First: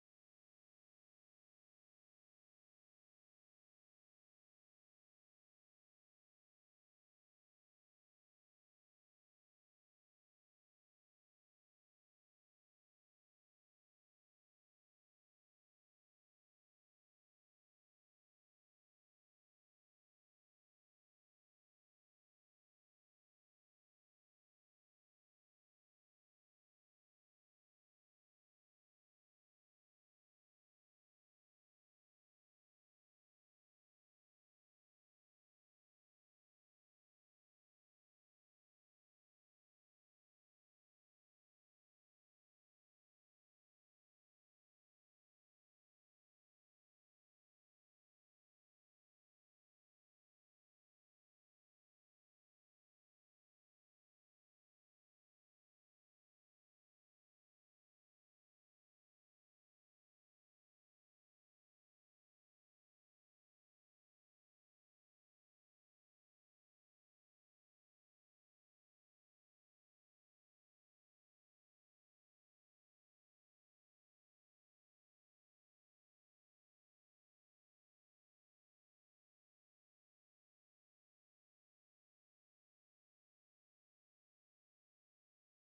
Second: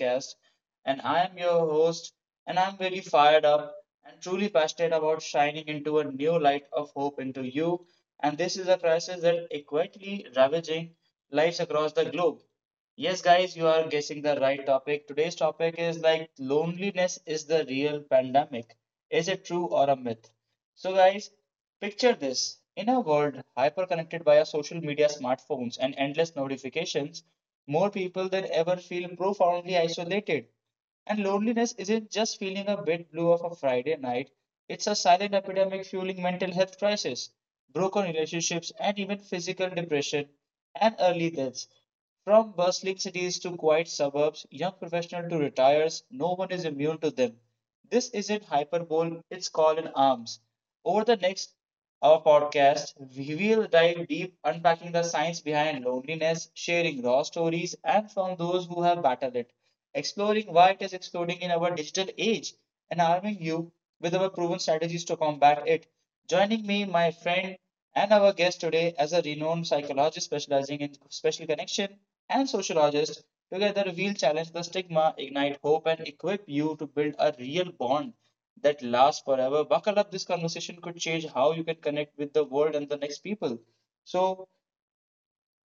Podcast. And I am your host, and I'm really fired up and truly passionate about shining into a new light of hope into you. And this is a crisis that is quietly ravaging lives across the globe. Yes, guys, you are guessing the right topic. Today's topic is like loneliness is the real pandemic. Is it true or a myth? So, guys, picture this. In a world hyperconnected by our social media, smartphones, and endless notifications, more people than ever feel profoundly isolated. And loneliness isn't just feeling a bit blue of a Friday night, it's a silent epidemic fueling mental health crisis, broken relationships, and even physical depression and early deaths. From bustling cities to quiet suburbs, young professionals to retires, no one is immune to them. This isn't hyperbole, it's called in arms. Over the next our podcast, we will dive deep unpacking the science behind loneliness, sharing raw stories, and from those who have battled it exploring why it is exploding in our digital age and arming you with our proven strategies to combat it. Joining me, my friend and our guest today, as a renowned psychologist specializing in special connection and sociologist, together we'll challenge the stigma, ignite hope, and equip you to build a real bond that lasts forever. Buckle up, this conversation could change how you can connect with the world and the next people. So,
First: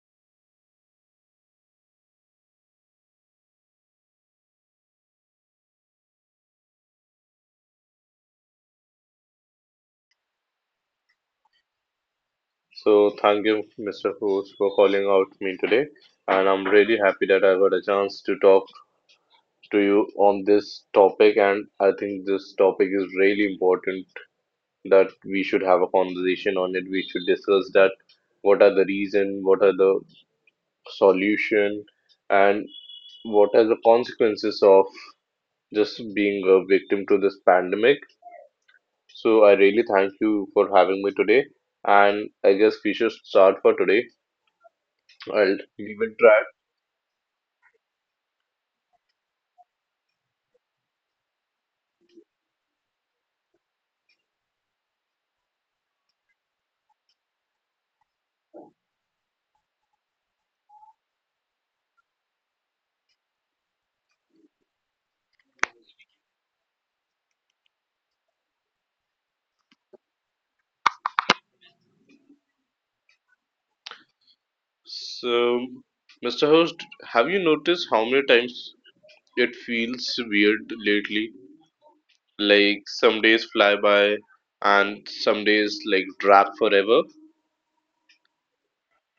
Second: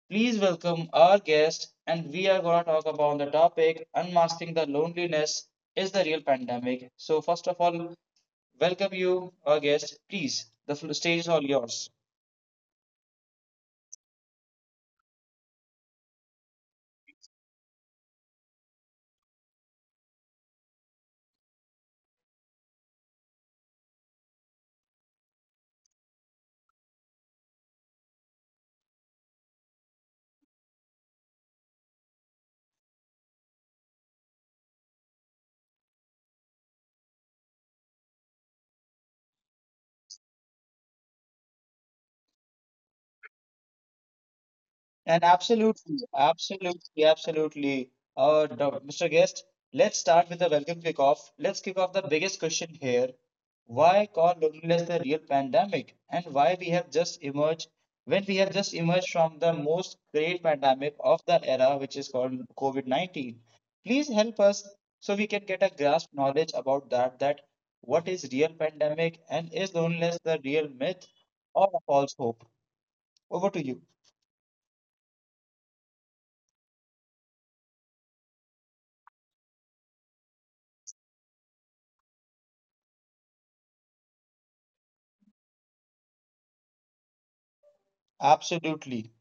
please welcome our guest, and we are going to talk about the topic unmasking the loneliness is the real pandemic. So, first of all, welcome you, our guest. Please, the stage is all yours. So thank you, Mr. Host, for calling out me today, and I'm really happy that I got a chance to talk to you on this topic. And I think this topic is really important that we should have a conversation on it. We should discuss that what are the reason, what are the solution, and what are the consequences of just being a victim to this pandemic. So I really thank you for having me today, and I guess we should start for today. And I'll we absolutely, will try absolutely, absolutely. Dr. Mr. Guest, let's start with the welcome kick off. Let's kick off the biggest question here. Why call loneliness the real pandemic? And why we have just emerged, when we have just emerged from the most great pandemic of the era, which is called COVID-19? Please help us so we can get a grasp knowledge about that, that what is real pandemic and is loneliness the real myth or a false hope? Over to you. So, Mr. Host, have you noticed how many times it feels weird lately? Like some days fly by and some days like drag forever. Absolutely.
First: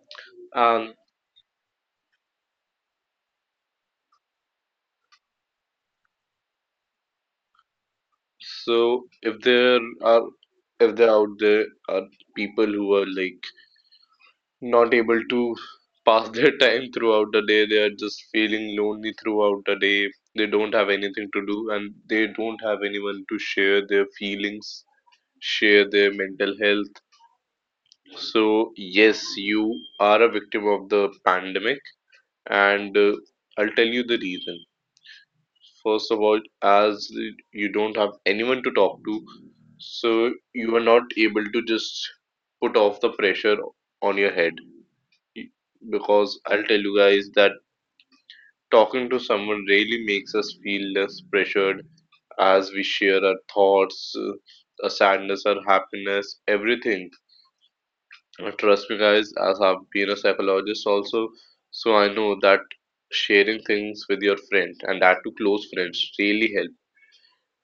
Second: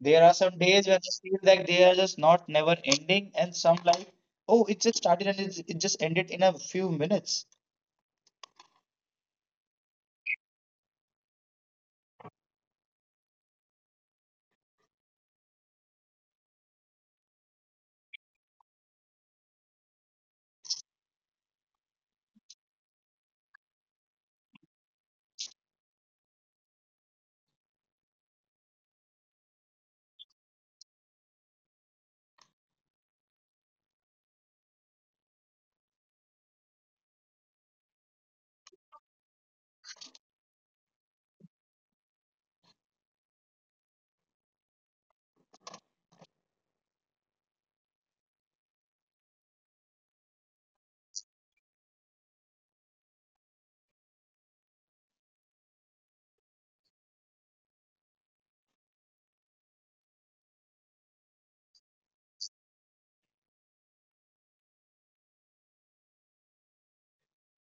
There are some days And when I feel like they are just not never ending, and some like, oh, it just started and it just ended in a few minutes. so if there are if there out there are people who are like not able to pass their time throughout the day, they are just feeling lonely throughout the day. They don't have anything to do and they don't have anyone to share their feelings, share their mental health. So, yes, you are a victim of the pandemic, and I'll tell you the reason. First of all, as you don't have anyone to talk to, so you are not able to just put off the pressure on your head. Y- Because I'll tell you guys that talking to someone really makes us feel less pressured as we share our thoughts, our sadness, our happiness, everything. Trust me, guys, as I've been a psychologist also, so I know that sharing things with your friend and that to close friends really help.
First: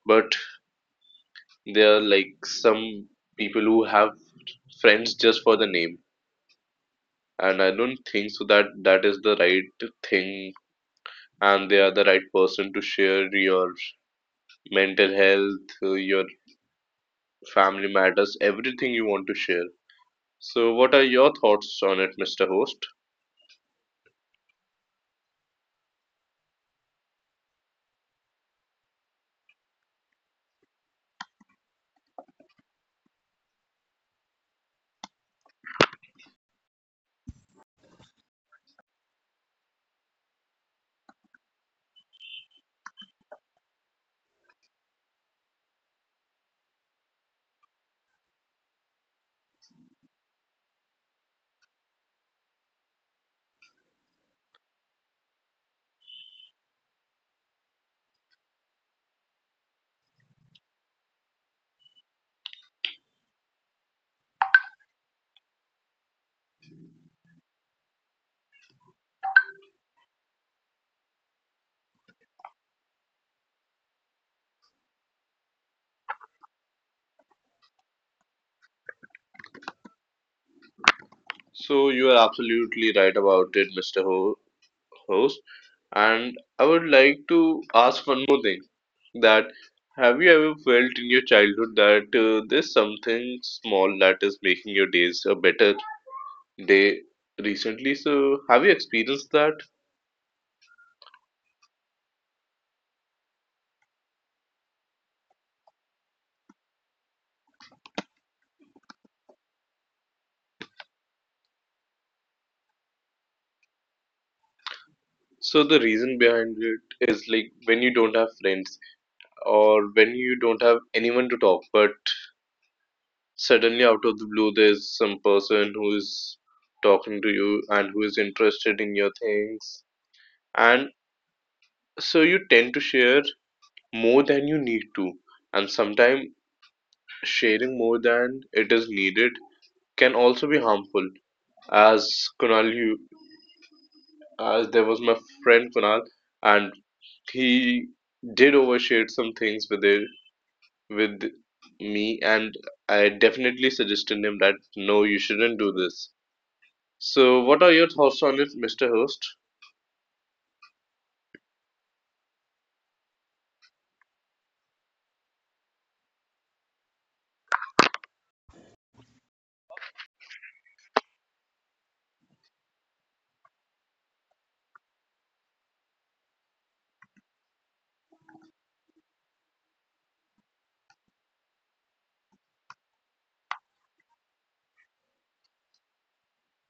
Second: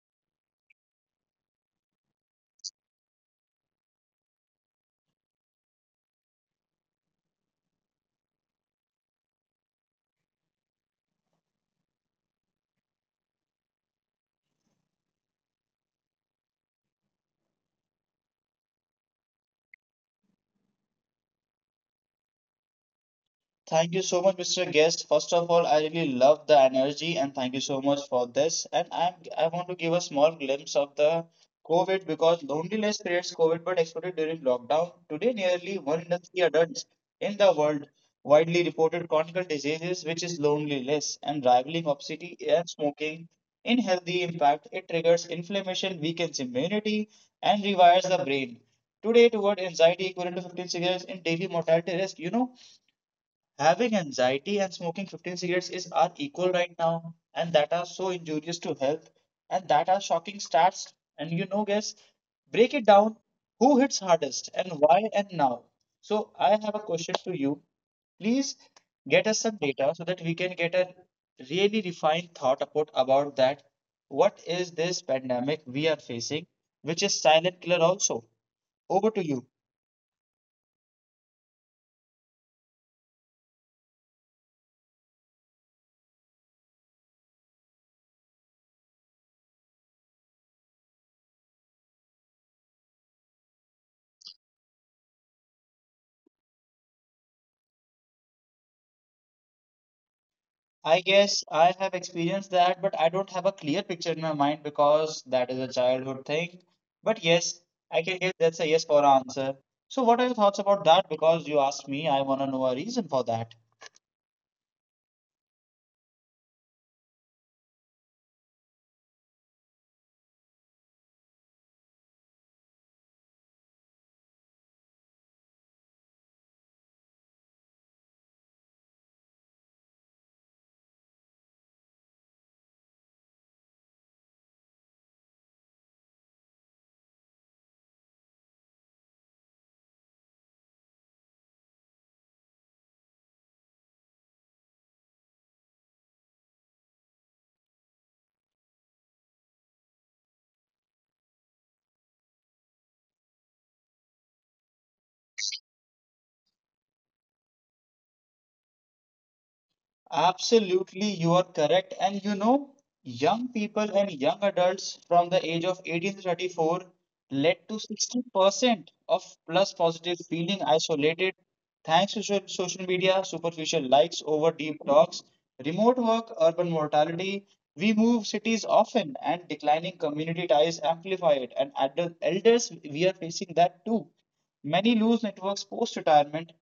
But there are like some people who have friends just for the name, and I don't think so that that is the right thing, and they are the right person to share your mental health, your family matters, everything you want to share. So, what are your thoughts on it, Mr. Host? Thank you so much, Mr. Guest. First of all, I really love the energy and thank you so much for this. And I want to give a small glimpse of the COVID because loneliness creates COVID but exploded during lockdown. Today, nearly one in three adults in the world widely reported chronic diseases, which is loneliness and rivaling obesity and smoking. In healthy impact, it triggers inflammation, weakens immunity, and rewires the brain. Today, toward anxiety equivalent to 15 cigarettes in daily mortality risk, you know, having anxiety and smoking 15 cigarettes is are equal right now, and that are so injurious to health, and that are shocking stats. And you know, guys, break it down. Who hits hardest and why and now? So I have a question to you. Please get us some data so that we can get a really refined thought about that. What is this pandemic we are facing, which is silent killer also? Over to you. So you are absolutely right about it, Mr. Ho. host. And I would like to ask one more thing that have you ever felt in your childhood that there's something small that is making your days a better day recently? So, have you experienced that? I guess I have experienced that, but I don't have a clear picture in my mind because that is a childhood thing. But yes, I can guess that's a yes for answer. So, what are your thoughts about that? Because you asked me, I want to know a reason for that. So, the reason behind it is like when you don't have friends or when you don't have anyone to talk, but suddenly out of the blue, there's some person who is talking to you and who is interested in your things. And so you tend to share more than you need to, and sometimes sharing more than it is needed can also be harmful. As Kunal, you, as there was my friend Kunal, and he did overshare some things with me, and I definitely suggested him that no, you shouldn't do this. So, what are your thoughts on it, Mr. Host? Absolutely, you are correct. And you know, young people and young adults from the age of 18 to 34 led to 60% of plus positive feeling isolated thanks to social media, superficial likes over deep talks, remote work, urban mortality, we move cities often, and declining community ties amplify it. And at the elders, we are facing that too. Many lose networks post retirement,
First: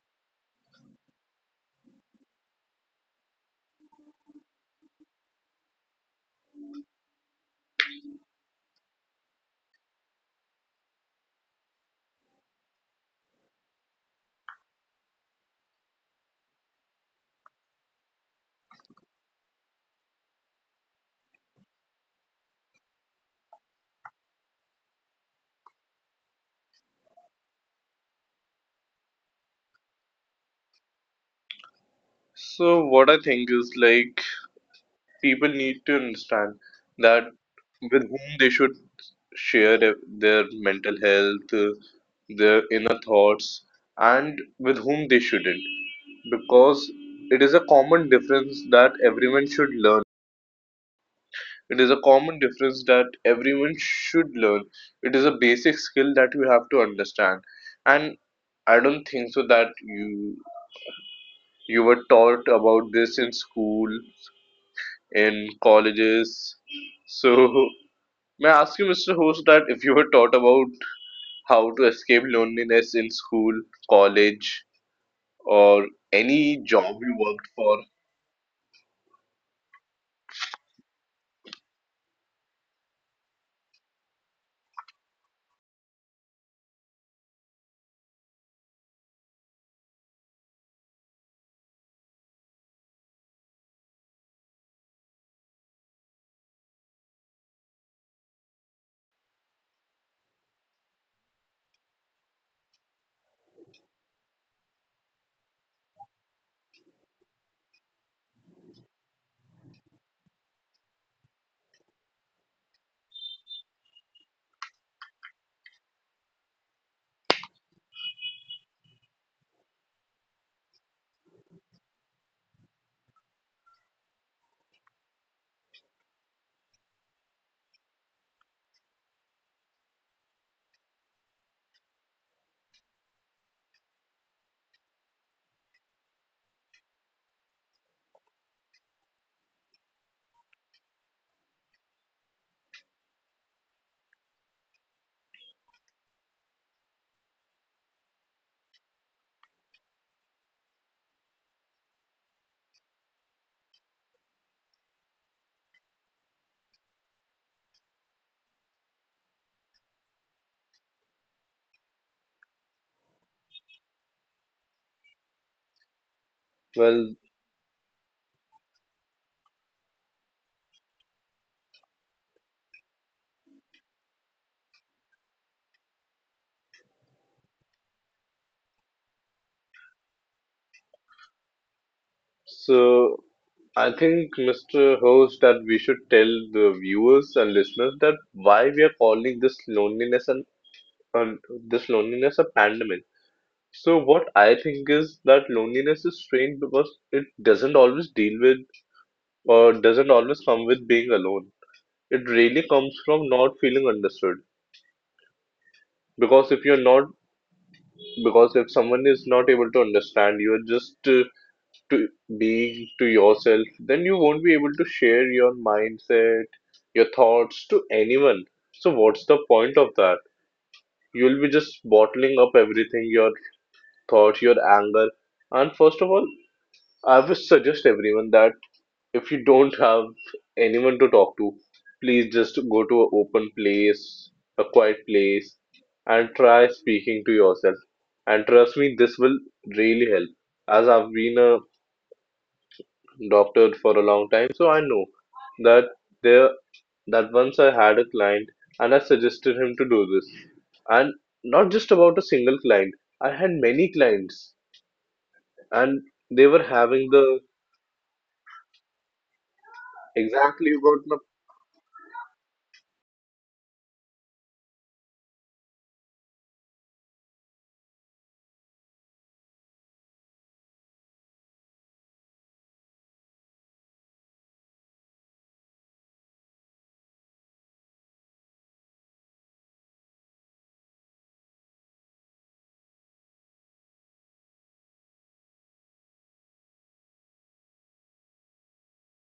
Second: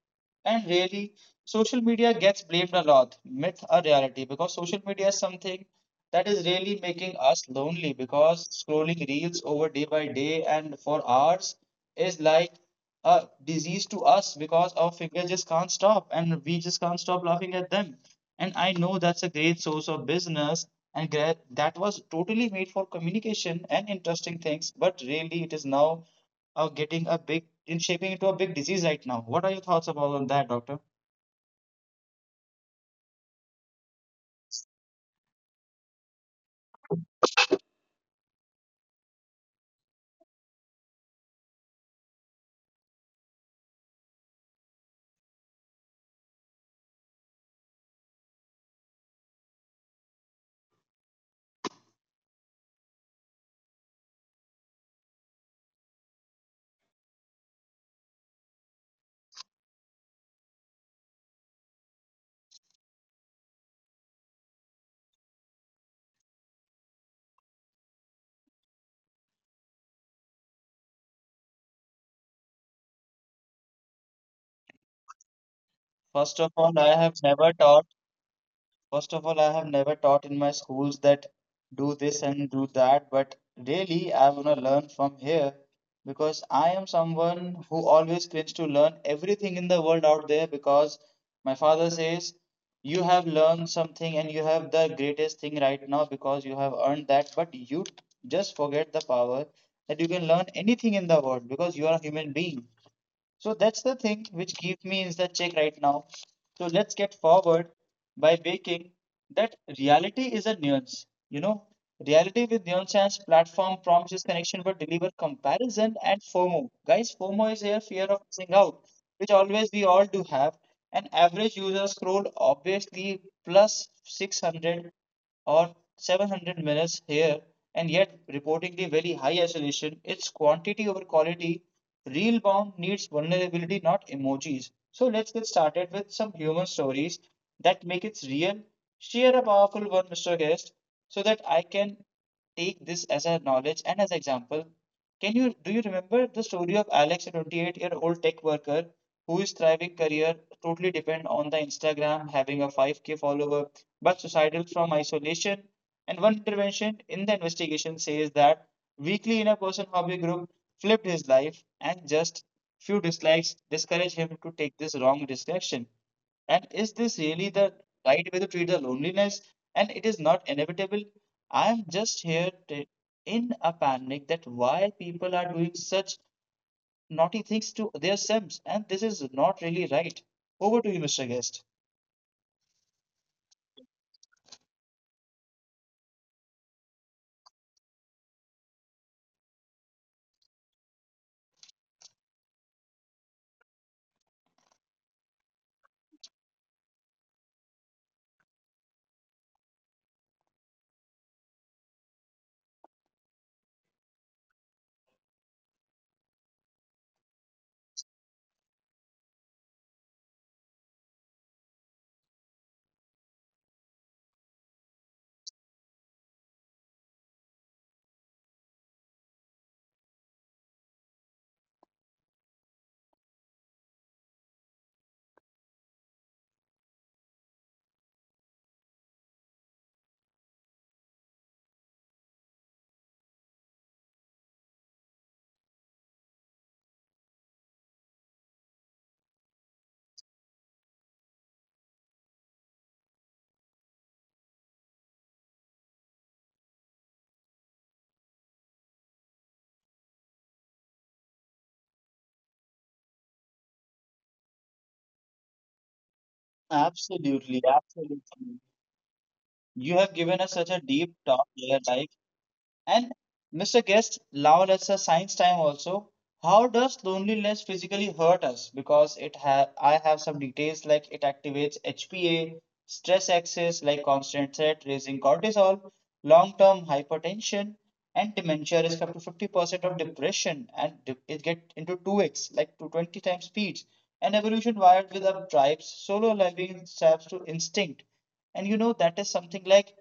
and really, social media gets blamed a lot, myth or reality, because social media is something that is really making us lonely. Because scrolling reels over day by day and for hours is like a disease to us because our figure just can't stop and we just can't stop laughing at them. And I know that's a great source of business and that was totally made for communication and interesting things, but really it is now getting a big in shaping into a big disease right now. What are your thoughts about on that, doctor? So, what I think is like people need to understand that with whom they should share their mental health, their inner thoughts, and with whom they shouldn't. Because it is a common difference that everyone should learn. It is a common difference that everyone should learn. It is a basic skill that you have to understand. And I don't think so that you were taught about this in school, in colleges. So may I ask you, Mr. Host, that if you were taught about how to escape loneliness in school, college, First or of all, I any have job never you taught worked for? First of all, I have never taught in my schools that do this and do that, but really I want to learn from here because I am someone who always craves to learn everything in the world out there because my father says you have learned something and you have the greatest thing right now because you have earned that, but you just forget the power that you can learn anything in the world because you are a human being. So that's the thing which keep me in the check right now. So let's get forward by making that reality is a nuance. You know, reality with nuance and platform promises connection but deliver comparison and FOMO. Guys, FOMO is a fear of missing out, which always we all do have. An average user scrolled obviously plus 600 or 700 minutes here and yet reportedly very high isolation. It's quantity over quality. Real bound needs vulnerability, not emojis. So let's get started with some human stories that make it real. Share a powerful one, Mr. Guest, so that I can take this as a knowledge and as an example. Can you do you remember the story of Alex, a 28-year-old tech worker who is thriving career totally depend on the Instagram, having a 5k follower, but suicidal from isolation? And one intervention in the investigation says that weekly in a person hobby group flipped his life, and just few dislikes discourage him to take this wrong direction. And is this really the Well, right way to treat the loneliness? And it is not inevitable. I am just here t- In a panic that why people are doing such naughty things to their selves, and this is not really right. Over to you, Mr. Guest. so I think, Mr. Host, that we should tell the viewers and listeners that why we are calling this loneliness and this loneliness a pandemic. So what I think is that loneliness is strange because it doesn't always deal with or doesn't always come with being alone. It really comes from not feeling understood. because if you're not because if someone is not able to understand you're just to being to yourself, then you won't be able to share your mindset, your thoughts to anyone. So what's the point of that? You'll be just bottling up everything, your thoughts, your anger. And first of all, I would suggest everyone that if you don't have anyone to talk to, please just go to an open place, a quiet place, and try speaking to yourself. And trust me, this will really help. As I've been a doctor for a long time, so I know that there that once I had a client and I suggested him to do this. And not just about a single client. I had many clients and they were Absolutely, having the absolutely. You have given us such a deep exactly talk what. here, like, and Mr. Guest, now let's a science time also. How does loneliness physically hurt us? I have some details like it activates HPA, stress axis like constant threat, raising cortisol, long-term hypertension, and dementia risk up to 50% of depression, it get into 2x like to 20 times speeds. And evolution wired with our tribes, solo living serves to instinct, and you know that is something like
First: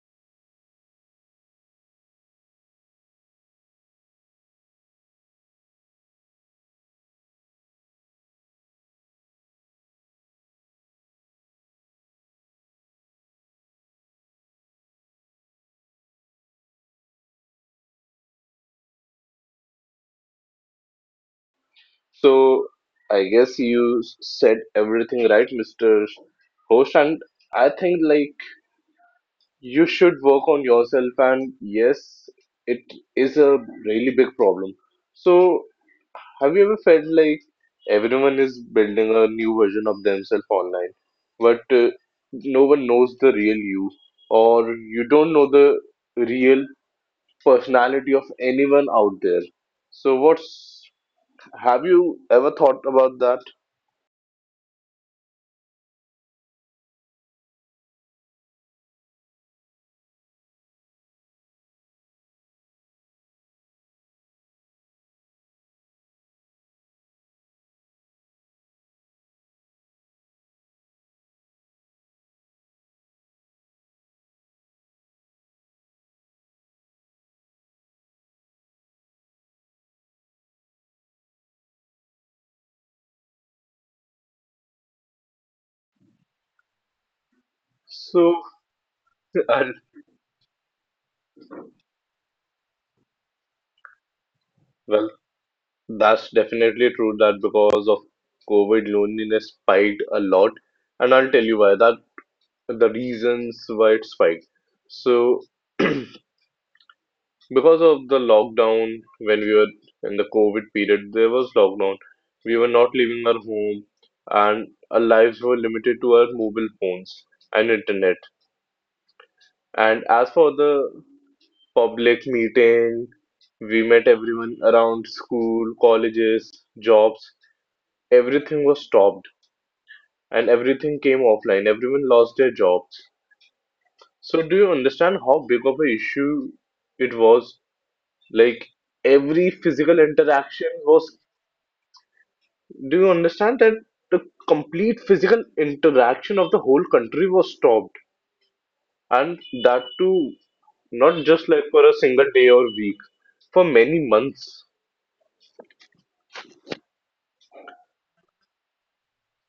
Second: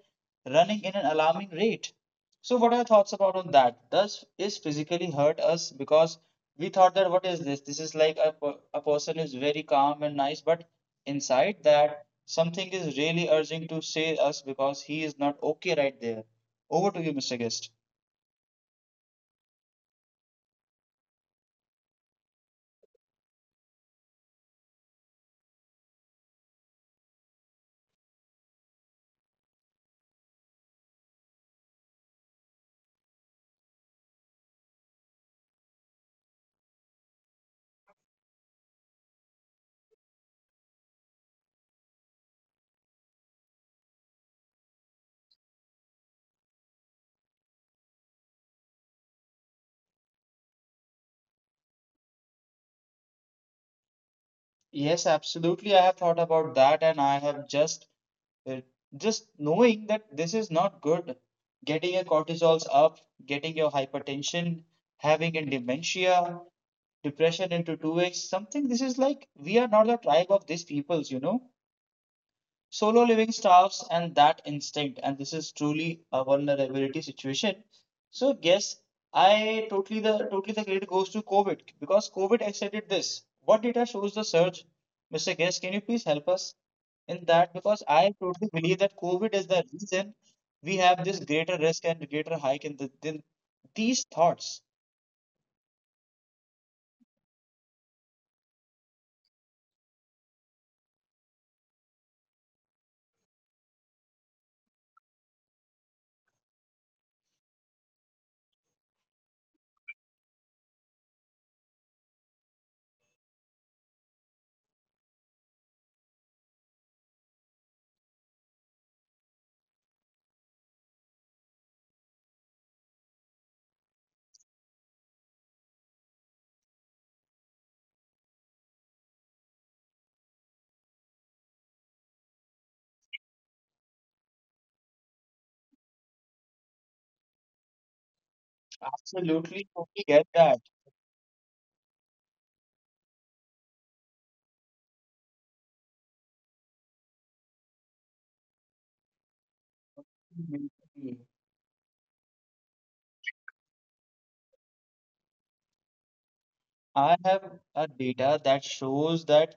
running in an alarming rate. So, what are your thoughts about on that? Does is physically hurt us because we thought that what is this? This is like a, per- A person is very calm and nice, but inside that something is really urging to say us because he is not okay right there. Over to you, Mr. Guest. So I guess said everything right, Mr. Host, and I think like you should work on yourself and yes, it is a really big problem. So have you ever felt like everyone is building a new version of themselves online, but no one knows the real you or you don't know the real personality of anyone out there. So what's have you ever thought about that? Yes, absolutely. I have thought about that, and I have uh, just knowing that this is not good. Getting your cortisols up, getting your hypertension, having a dementia, depression into 2x something this is like we are not the tribe of these peoples you know. Solo living starves and that instinct, and this is truly a vulnerability situation. So yes, I totally the credit goes to COVID because COVID extended this. What data shows the surge? Mr. Guest, can you please help us in that? Because I So totally believe that COVID is And the reason we have this greater risk and greater hike in the, in these thoughts. Well, that's definitely true that because of COVID, loneliness spiked a lot. And I'll tell you why that the reasons why it spiked. So, because of the lockdown, when we were in the COVID period, there was lockdown. We were not leaving our home, and our lives were limited to our mobile phones and internet. And as for the public meeting, we met everyone around school, colleges, jobs. Everything was stopped and everything came offline. Everyone lost their jobs. So do you understand how big of an issue it was? Like every Absolutely, totally physical get that. interaction was. Do you understand that the complete physical interaction of the whole country was stopped, and that too not just like for a single day or week, for many months? I have a data that shows that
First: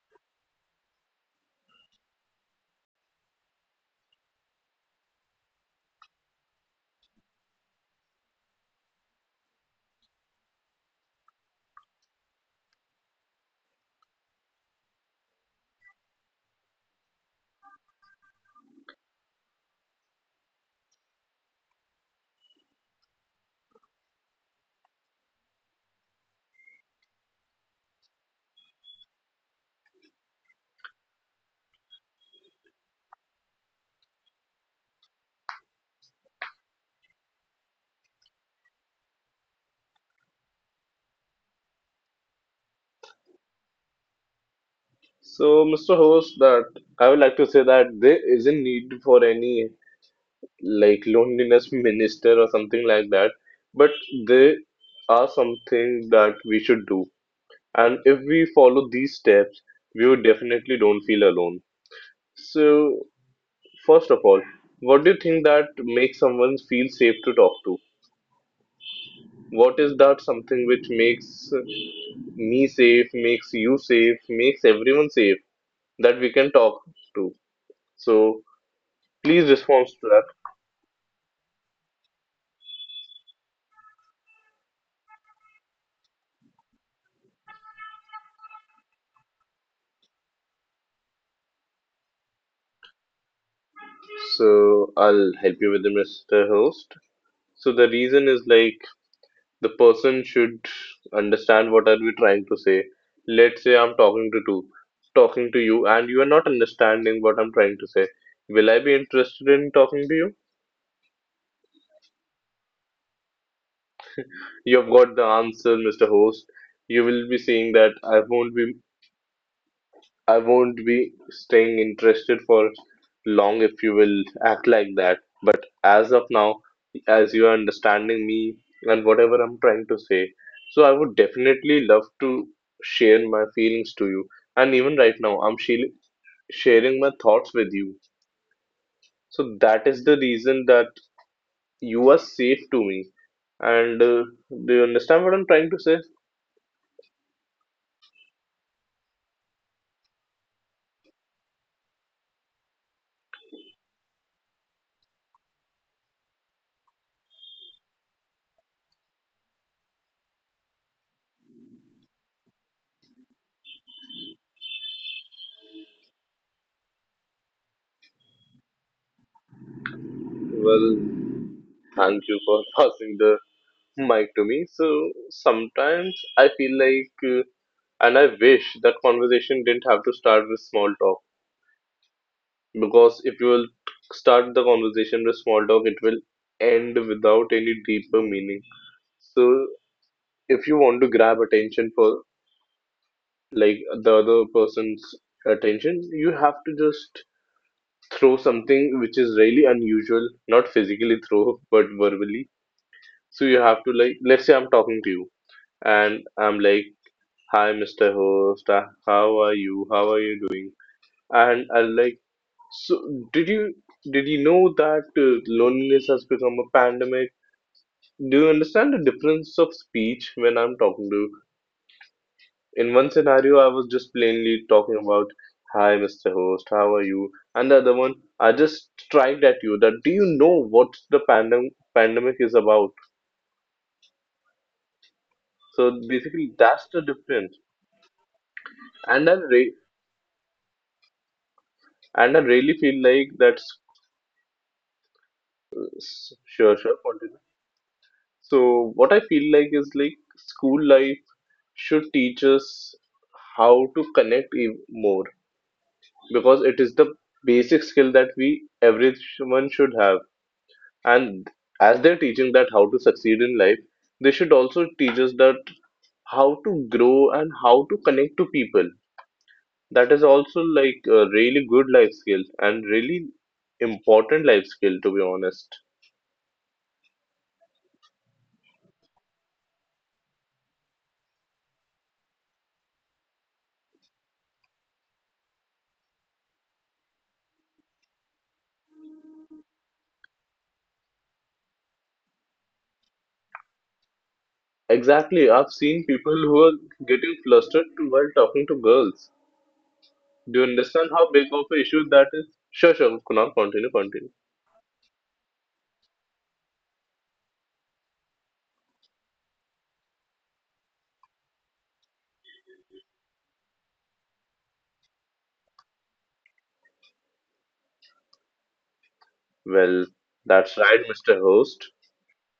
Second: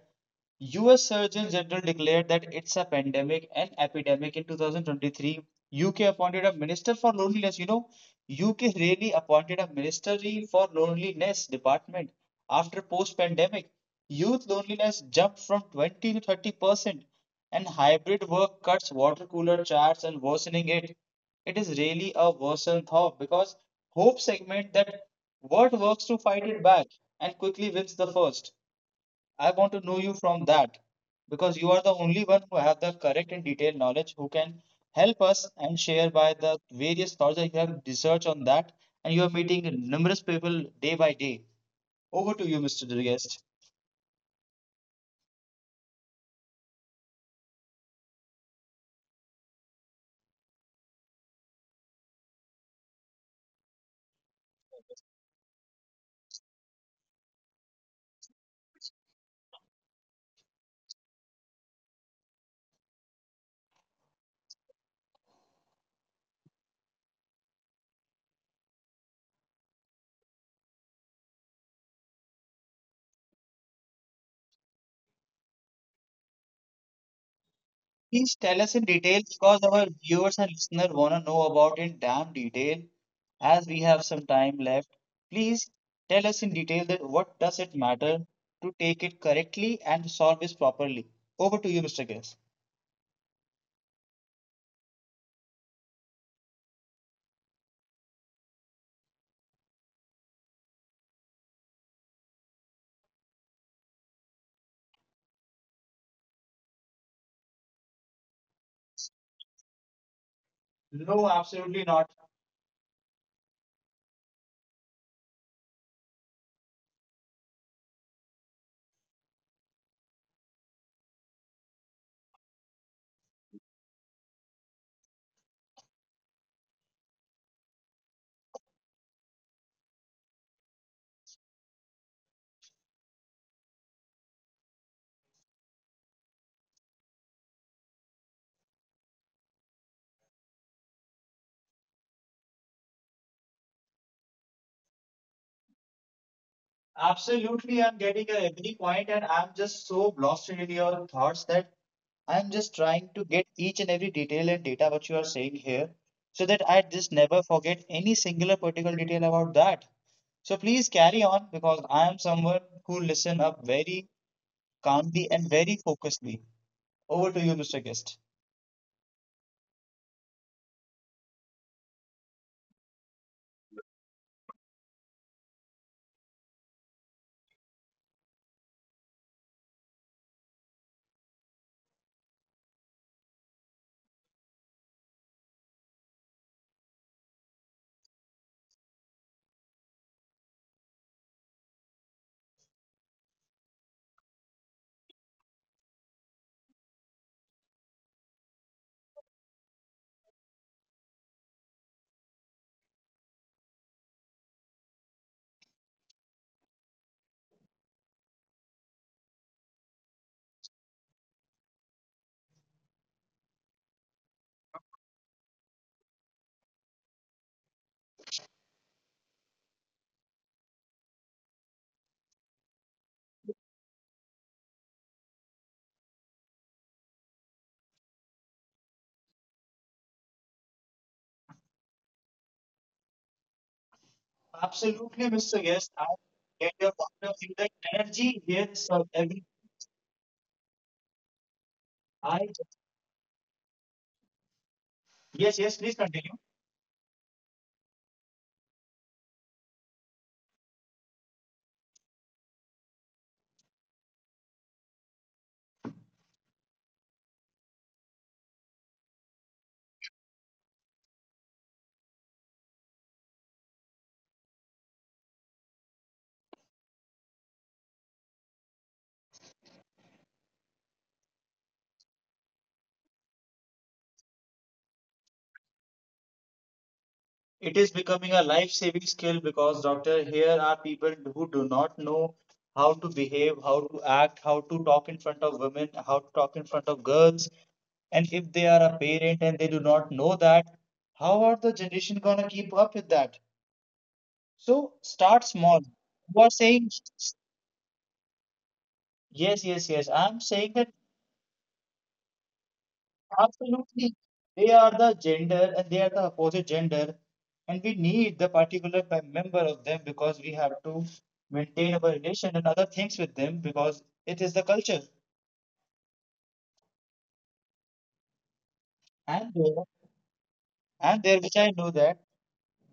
US Surgeon General declared that it's a pandemic and epidemic in 2023. UK appointed a minister for loneliness. You know, UK really appointed a ministry for loneliness department after post-pandemic. Youth loneliness jumped from 20 to 30%, and hybrid work cuts water cooler charts and worsening it. It is really a worsened thought because hope segment that what works to fight it back and quickly wins the first. I want to know you from that because you are the only one who have the correct and detailed knowledge who can help us and share by the various thoughts that you have researched on that and you are meeting numerous people day by day. Over to you, Mr. Guest. So Mr. Host, that I would like to say that there isn't need for any like loneliness minister or something like that, but they are something that we should do, and if we follow these steps, we would definitely don't feel alone. So first of all, what do you think that makes someone feel safe to talk to? What is that something which makes me safe, makes you safe, makes everyone safe that we can talk to? Please So tell us in detail because our please respond viewers to and that. listeners want to know about in damn detail as we have some time left. Please tell us in detail that what does it matter to take it correctly and solve this properly. Over to you, Mr. Guest. So I'll help you with the Mr. Host. So the reason is like the person should understand what are we trying to say. Let's say I'm talking to you, and you are not understanding what I'm trying to say. Will I be interested in talking to you? No, absolutely not. You've got the answer, Mr. Host. You will be saying that I won't be staying interested for long if you will act like that. But as of now, as you are understanding me and whatever I'm trying to say, so I would definitely love to share my feelings to you. And even right now, sharing my thoughts with you. So that is the reason that you are safe to me. And do you understand what I'm trying to say? Absolutely, I'm getting every point, and I'm just so lost in your thoughts that I'm just trying to get each and every detail and data what you are saying here so that I just never forget any singular particular detail about that. So please carry on because I am someone who listen up very calmly and very focusedly. Over to you, Mr. Guest. Well, thank you for passing the mic to me. So sometimes I feel like. And I wish that conversation didn't have to start with small talk. Because if you will start the conversation with small talk, it will end without any deeper meaning. So if you want to grab attention for like the other person's attention, you have to just throw something which is really unusual, not physically throw, but verbally. So you have to like, let's say I'm talking to you and I'm like, "Hi Mr. Host, how are you? How are you doing?" and I'll like, so, did you did you know that loneliness has become a pandemic? Do you understand the difference of speech when I'm talking to you? In one scenario, I was just plainly talking about, "Hi, Mr. Host, how are you?" And the other one, I just tried at you that, "Do you know what the pandemic is about?" Absolutely, Mr. Guest. So I basically, get that's your the point of difference. view. The energy here, sir. And I Every re- and I I, really feel like that's yes, yes. Please continue. sure, sure, continue. So what I feel like is like school life should teach us how to more because it is the basic skill that we everyone should have, and as they're teaching that how to succeed in life, they should also teach us that how to grow and how to connect to people. That is also like a really good life skill and really important life skill, to be honest. It is becoming a life-saving skill because doctor, here are people who do not know how to behave, how to act, how to talk in front of women, how to talk in front of girls. And if they are a parent and they do not know that, how are the generation gonna keep up with that? So start small. Exactly, I've You are seen saying people who are getting flustered while talking to yes, girls. yes, yes. I'm saying that Do you understand how big of an issue that is? Sure, sure, Kunal, absolutely. continue, They continue. are the gender and they are the opposite gender. And we need the particular member of them because we have to maintain our relation and other things with them because it is the culture. And there, Well, that's and right, there which I Mr. know that Host.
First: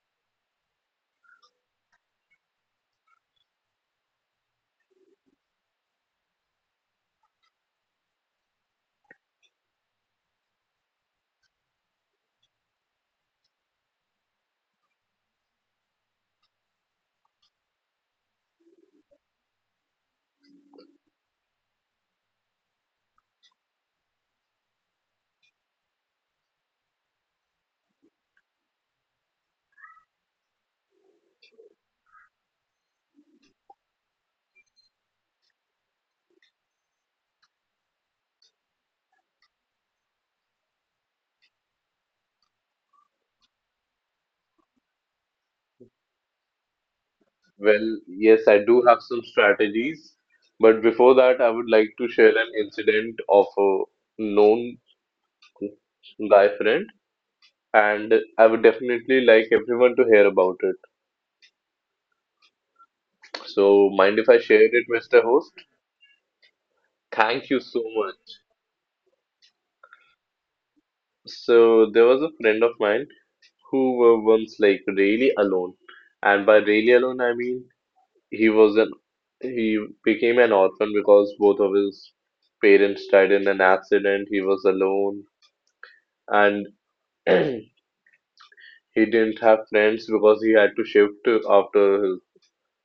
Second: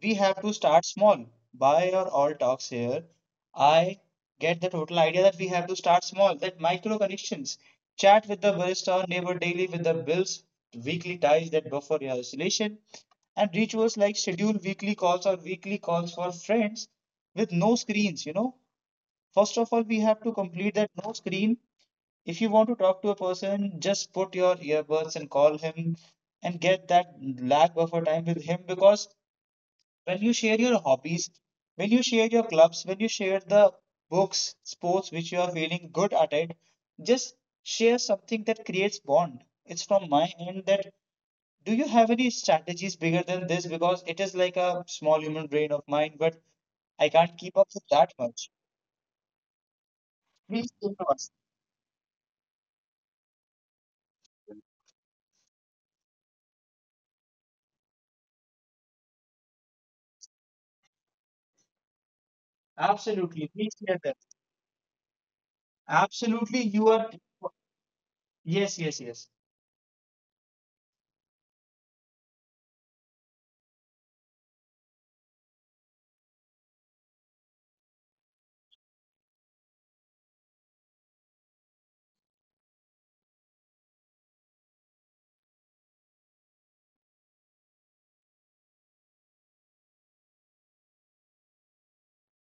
we have to start small. By our all talks here, I get the total idea that we have to start small, that micro connections. Chat with the barista or neighbor daily with the bills, weekly ties that buffer your isolation, and rituals like schedule weekly calls or weekly calls for friends with no screens. First of all, we have to complete that no screen. If you want to talk to a person, just put your earbuds and call him and get that lag buffer time with him because when you share your hobbies, when you share your clubs, when you share the books, sports which you are feeling good at it, just share something that creates bond. It's from my end that do you have any strategies bigger than this? Because it is like a small human brain of mine, but I can't keep up Well, with that yes, I much. do have some strategies, but Please before share that, I us. would like to share an incident of a known guy friend, and I would definitely like everyone to hear about it. Absolutely. So, Please mind if share I that. share it, Mr. Host? Absolutely. You are. Thank you so much. Yes, yes, yes. So, there was a friend of mine who were once like really alone, and by really alone, I mean He was an he became an orphan because both of his parents died in an accident. He was alone and he didn't have friends because he had to shift after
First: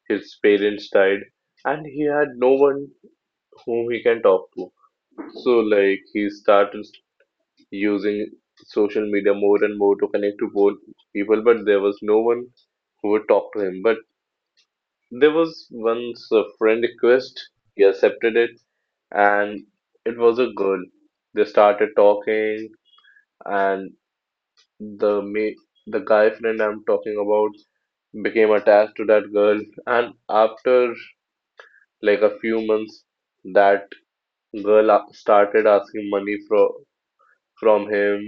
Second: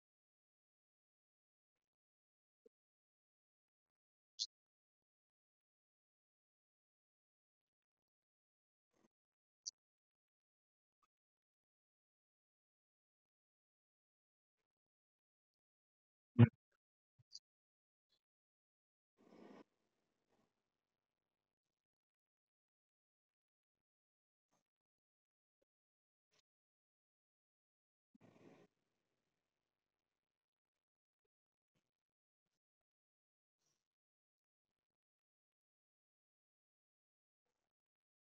his parents died and he had no one whom he can talk to. So like he started using social media more and more to connect to both people, but there was no one who would talk to him. But there was once a friend request, he accepted it, and it was a girl. They started talking, and the ma- the guy friend I'm talking about became attached to that girl. And after like a few months, that started asking money from him,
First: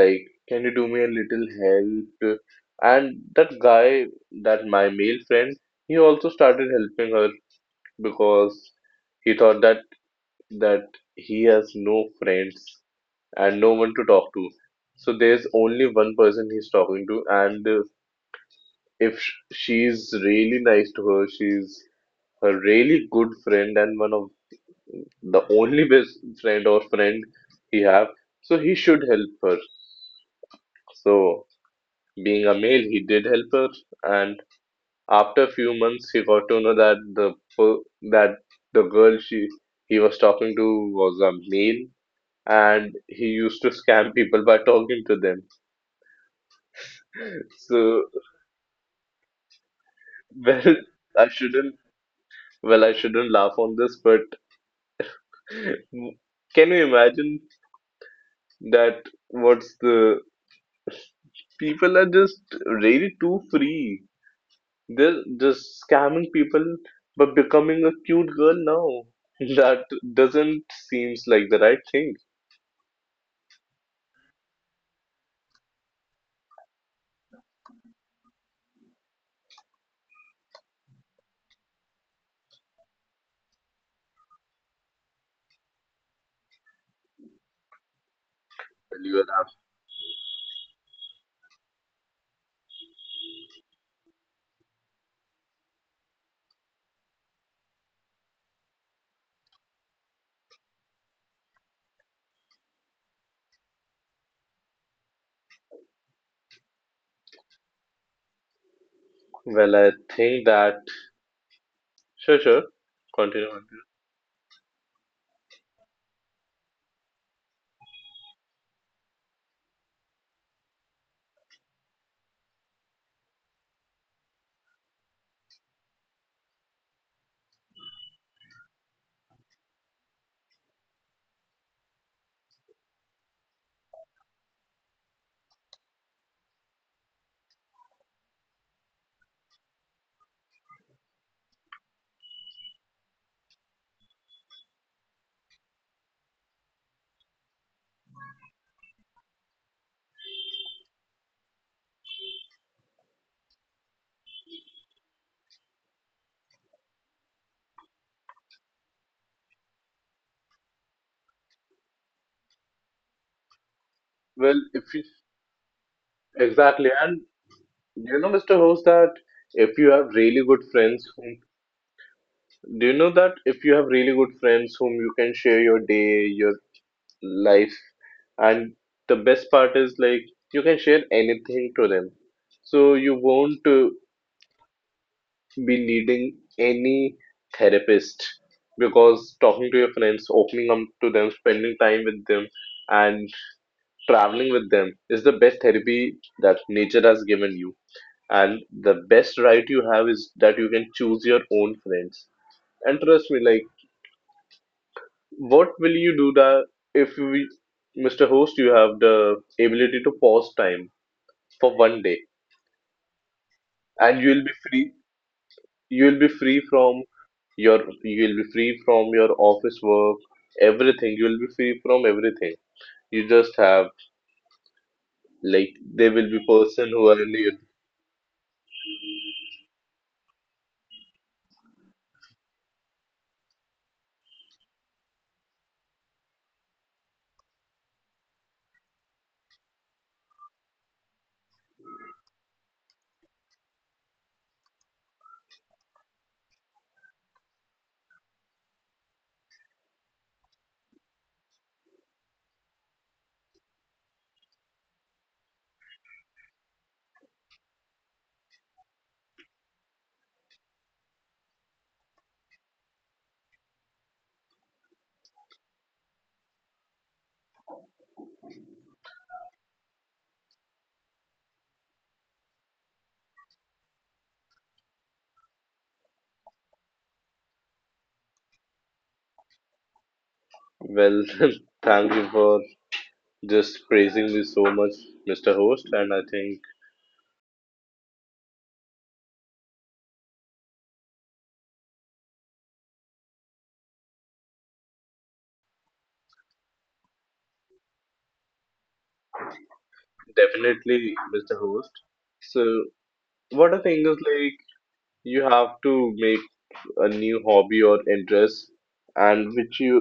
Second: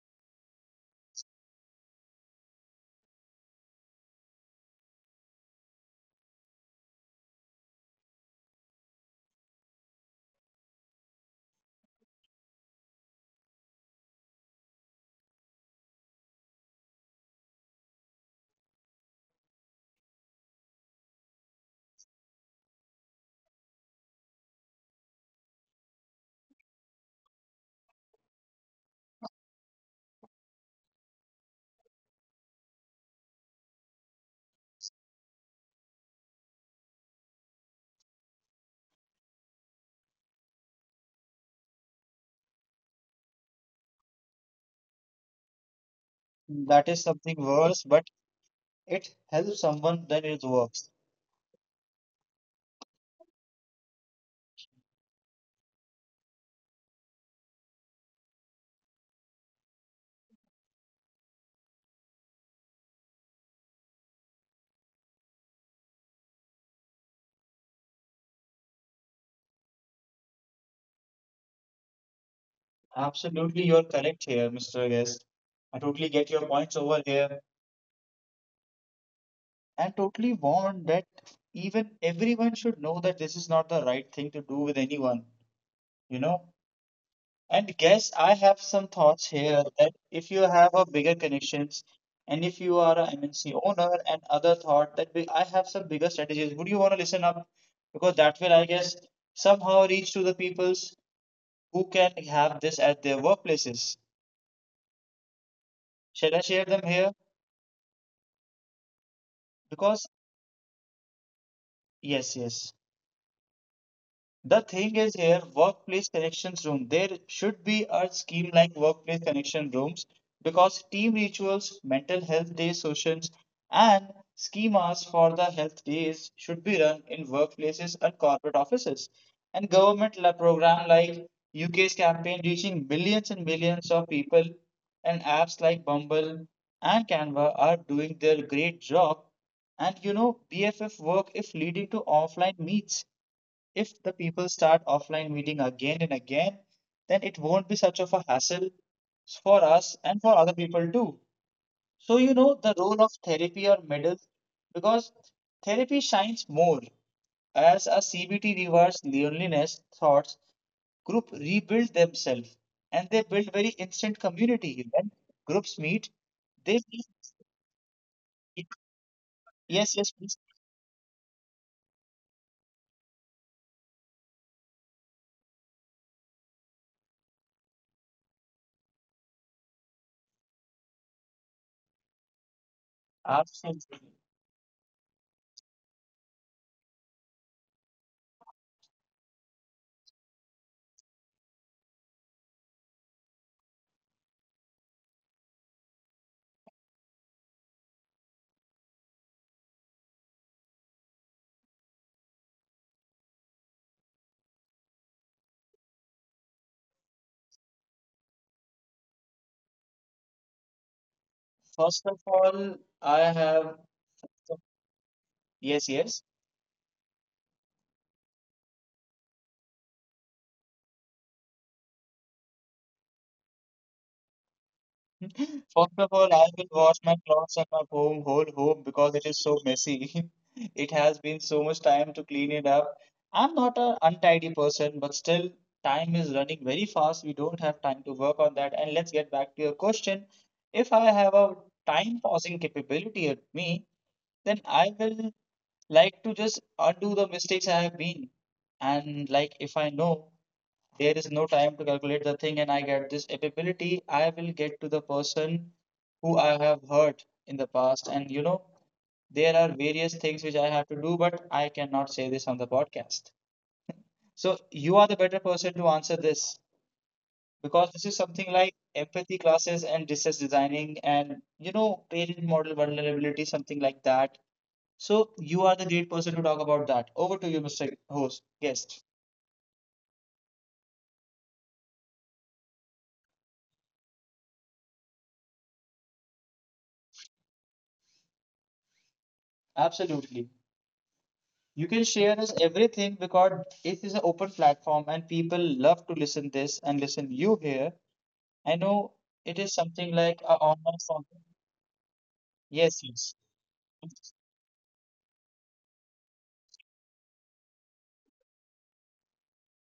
like, "Can you do me a little help?" And that guy, that my male friend, he also started helping her because he thought that that he has no friends and no one to talk to. So there's only one person he's talking to, and if she's really nice to her, she's a really good friend and one of the only best friend or friend he have. So he should help her. So being a male, he did help her, and after a few months, he got to know that that the girl she he was talking to was a male and he used to scam people by talking to them. That is something worse, but So, it helps someone, then it well, works. I shouldn't. Well, I shouldn't laugh on this, but can you imagine that? What's the People are just really too free. They're just scamming people, but becoming a cute girl now. That doesn't seems like the right thing. Absolutely, you're correct here, Mr. Guest. I totally get your points over here and totally warn that even everyone should know that this is not the right thing to do with anyone, you know. And guess I have some Well, you are thoughts here that if you have a bigger connections and if you are a MNC owner and other thought that we, I have some bigger strategies, would you want to listen up? Because that will, I guess, somehow reach to the peoples who can have this at their workplaces. Shall I share them here? absolutely- Well, I Because think that yes, sure, sure. yes. Continue. Continue. The thing is here, workplace connections room. There should be a scheme like workplace connection rooms because team rituals, mental health day sessions, and schemas for the health days should be run in workplaces and corporate offices. And government program like UK's campaign reaching millions and millions of people, and apps like Bumble and Canva are doing their great job. And you know, BFF work is leading to offline meets if the people start offline meeting again and again, then it won't be such of a hassle for us and for other people too. So you know the role of therapy or middle because therapy shines more as a CBT reverse loneliness thoughts group rebuild themselves and they build very instant Well, community. When if you groups meet, they feel exactly, and do you know, like, Mr. Host, that yes if yes you have please really good do you know that if you have really good friends whom you can share your day, your life, and the best part is like you can share anything to them. So you won't absolutely. Be needing any therapist, because talking to your friends, opening up to them, spending time with them, and traveling with them is the best therapy that nature has given you. And the best right you have is that you can choose your own friends, and trust me, like, what will you do that if we Mr. Host, you have the ability to pause time for First one of day all, I have and you will be free, yes you will yes. be free from you will be free from your office work, everything, you will be free from everything, you just have, like, First there of will all, be I will person wash who are my in your, clothes at my home whole home because it is so messy. It has been so much time to clean it up. I'm not an untidy person, but still, time is running very fast. We don't have time to work on that. And let's get back to your question. If I have a time pausing capability at me, then I will like to just undo the mistakes I have been. And like if I know there is no time to calculate the thing and I get this ability, I will get to the person who I have hurt in the past. And you know, there are various things which I have to do, but I cannot say this on the podcast. So you are the better person to answer this because this is something like empathy classes and distress designing and you know parent model vulnerability, something like that. So you are the great person to talk about that. Over to you, Mr. Host, guest. well, thank you for just praising me so much, Mr. Host, and I think Absolutely. You can share us everything because it is an open platform and people love to listen this and listen you here. I know it is something like a online definitely, form. Mr. Host. So, Yes, yes. what I think is like you have to make a new hobby or interest, and which you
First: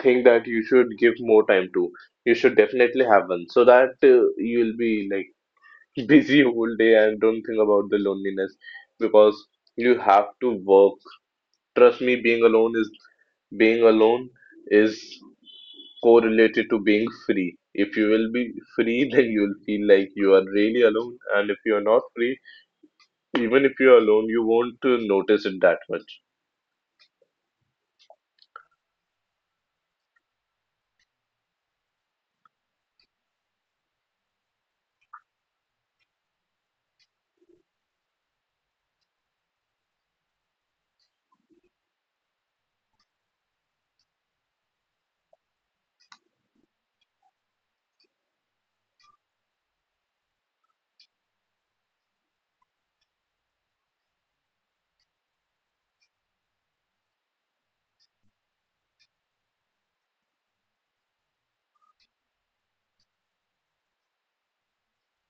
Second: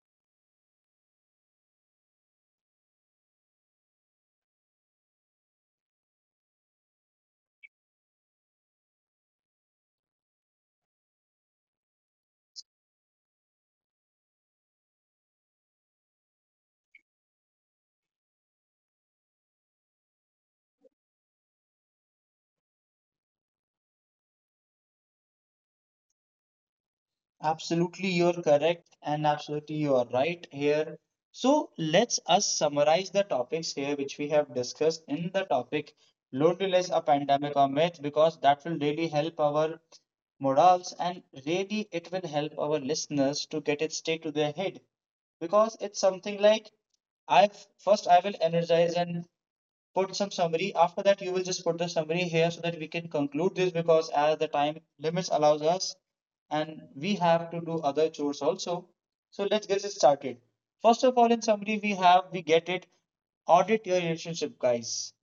think that you should give more time to. You should definitely have one so that you'll be like busy whole day and don't think about the loneliness because you have to work. Trust me, being alone is correlated to being free. If you will be free, then you will feel like you are really alone, and if you are not free, even if you're alone, you won't notice it that much. Absolutely, you're correct, and absolutely, you are right here. So, let's us summarize the topics here which we have discussed in the topic loneliness, a pandemic or myth, because that will really help our morals and really it will help our listeners to get it straight to their head because it's something like I first I will energize and put some summary. After that, you will just put the summary here so that we can conclude this because as the time limits allows us, and we have to do other chores also. So let's get it started. First of all, in summary, we get it audit your relationship, guys.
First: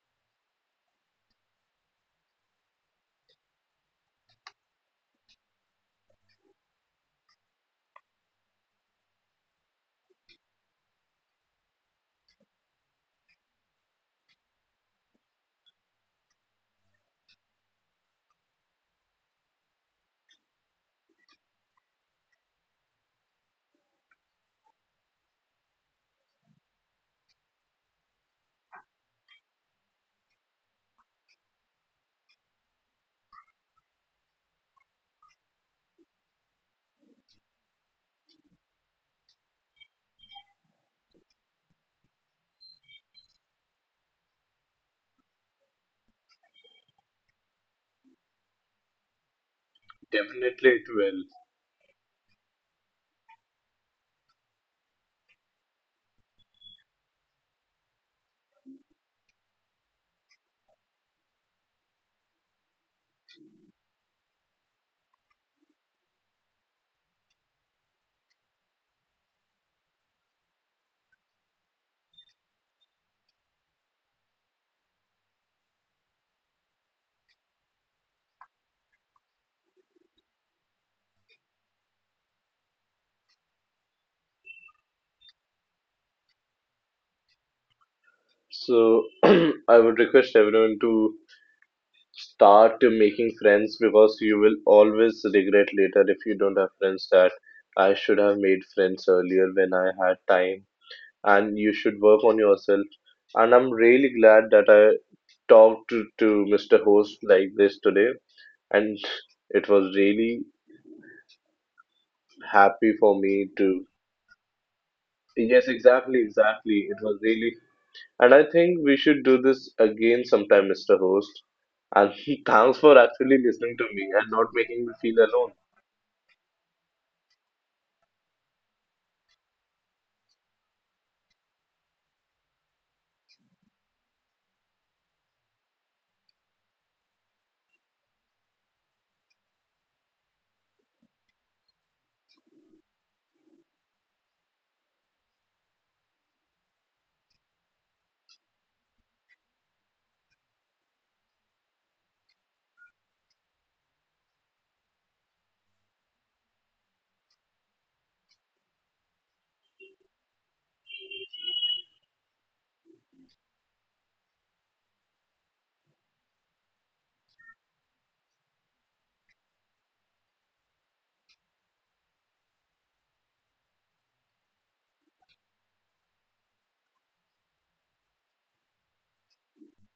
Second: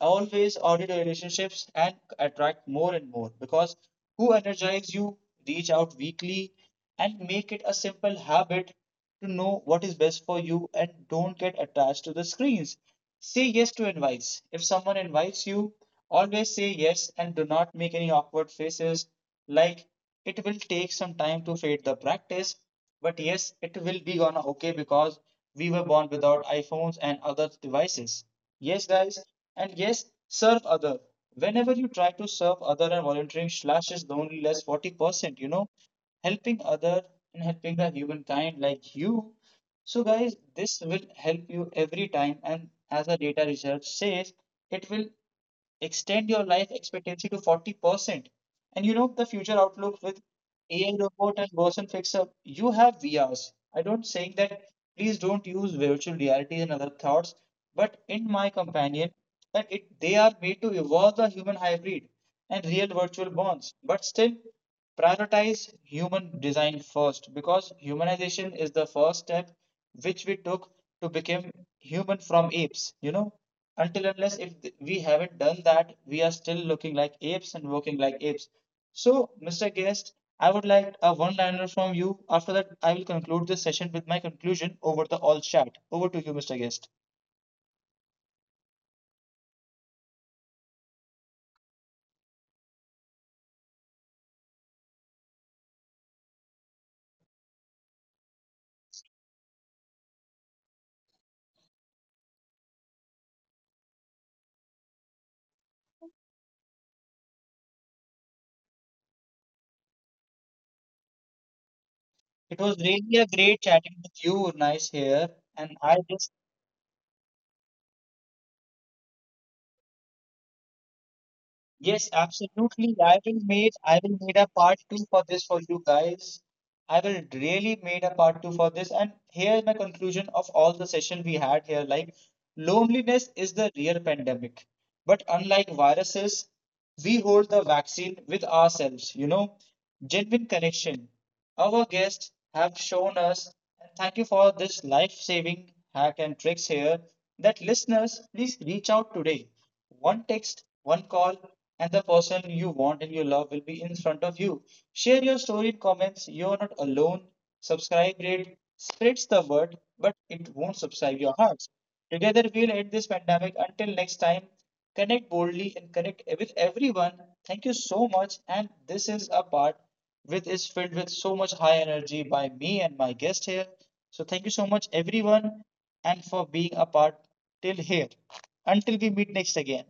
Always audit your relationships and attract more and more because who energizes you, reach out weekly and make it a simple habit to know what is best for you and don't get attached to the screens. Say yes to invites. If someone invites you, always say yes and do not make any awkward faces like it will take some time to fade the practice, but yes, it will be gonna okay because we were born without iPhones and other devices. Yes, guys, and yes, serve other. Whenever you try to serve other and volunteering slashes the only less 40%, you know, helping other and helping the humankind like you. So guys, this will help you every time and as a data research says, it will extend your life expectancy to 40%. And you know the future outlook with Definitely it AI will. robot and Boson Fixer, you have VRs. I don't saying that please don't use virtual reality and other thoughts, but in my companion that it they are made to evolve the human hybrid and real virtual bonds. But still, prioritize human design first because humanization is the first step which we took to become human from apes. You know, until unless if we haven't done that, we are still looking like apes and working like apes. So, Mr. Guest, I would like a one liner from you. After that, I will conclude this session with my conclusion over the all chat. Over to you, Mr. Guest. So I would request everyone to start making friends, because you will always regret later if you don't have friends that I should have made friends earlier when I had time. And you should work on yourself. And I'm really glad that I to Mr. Host like this today. And it was really It was happy for really a me great to. chatting with you, nice here. Yes, And I exactly, just exactly. It was really. And I think we should do this again sometime, Mr. Host. And yes, thanks for absolutely. I actually will listening made to I me will and made not a making part me two feel for this alone. for you guys. I will really made a part two for this. And here is my conclusion of all the session we had here. Like loneliness is the real pandemic. But unlike viruses, we hold the vaccine with ourselves, you know, genuine connection. Our guests have shown us, and thank you for this life-saving hack and tricks here, that listeners, please reach out today. One text, one call, and the person you want and you love will be in front of you. Share your story in comments. You're not alone. Subscribe, rate, spreads the word, but it won't subscribe your hearts. Together we'll end this pandemic. Until next time, connect boldly and connect with everyone. Thank you so much. And this is a part which is filled with so much high energy by me and my guest here. So thank you so much, everyone and for being a part till here. Until we meet next again.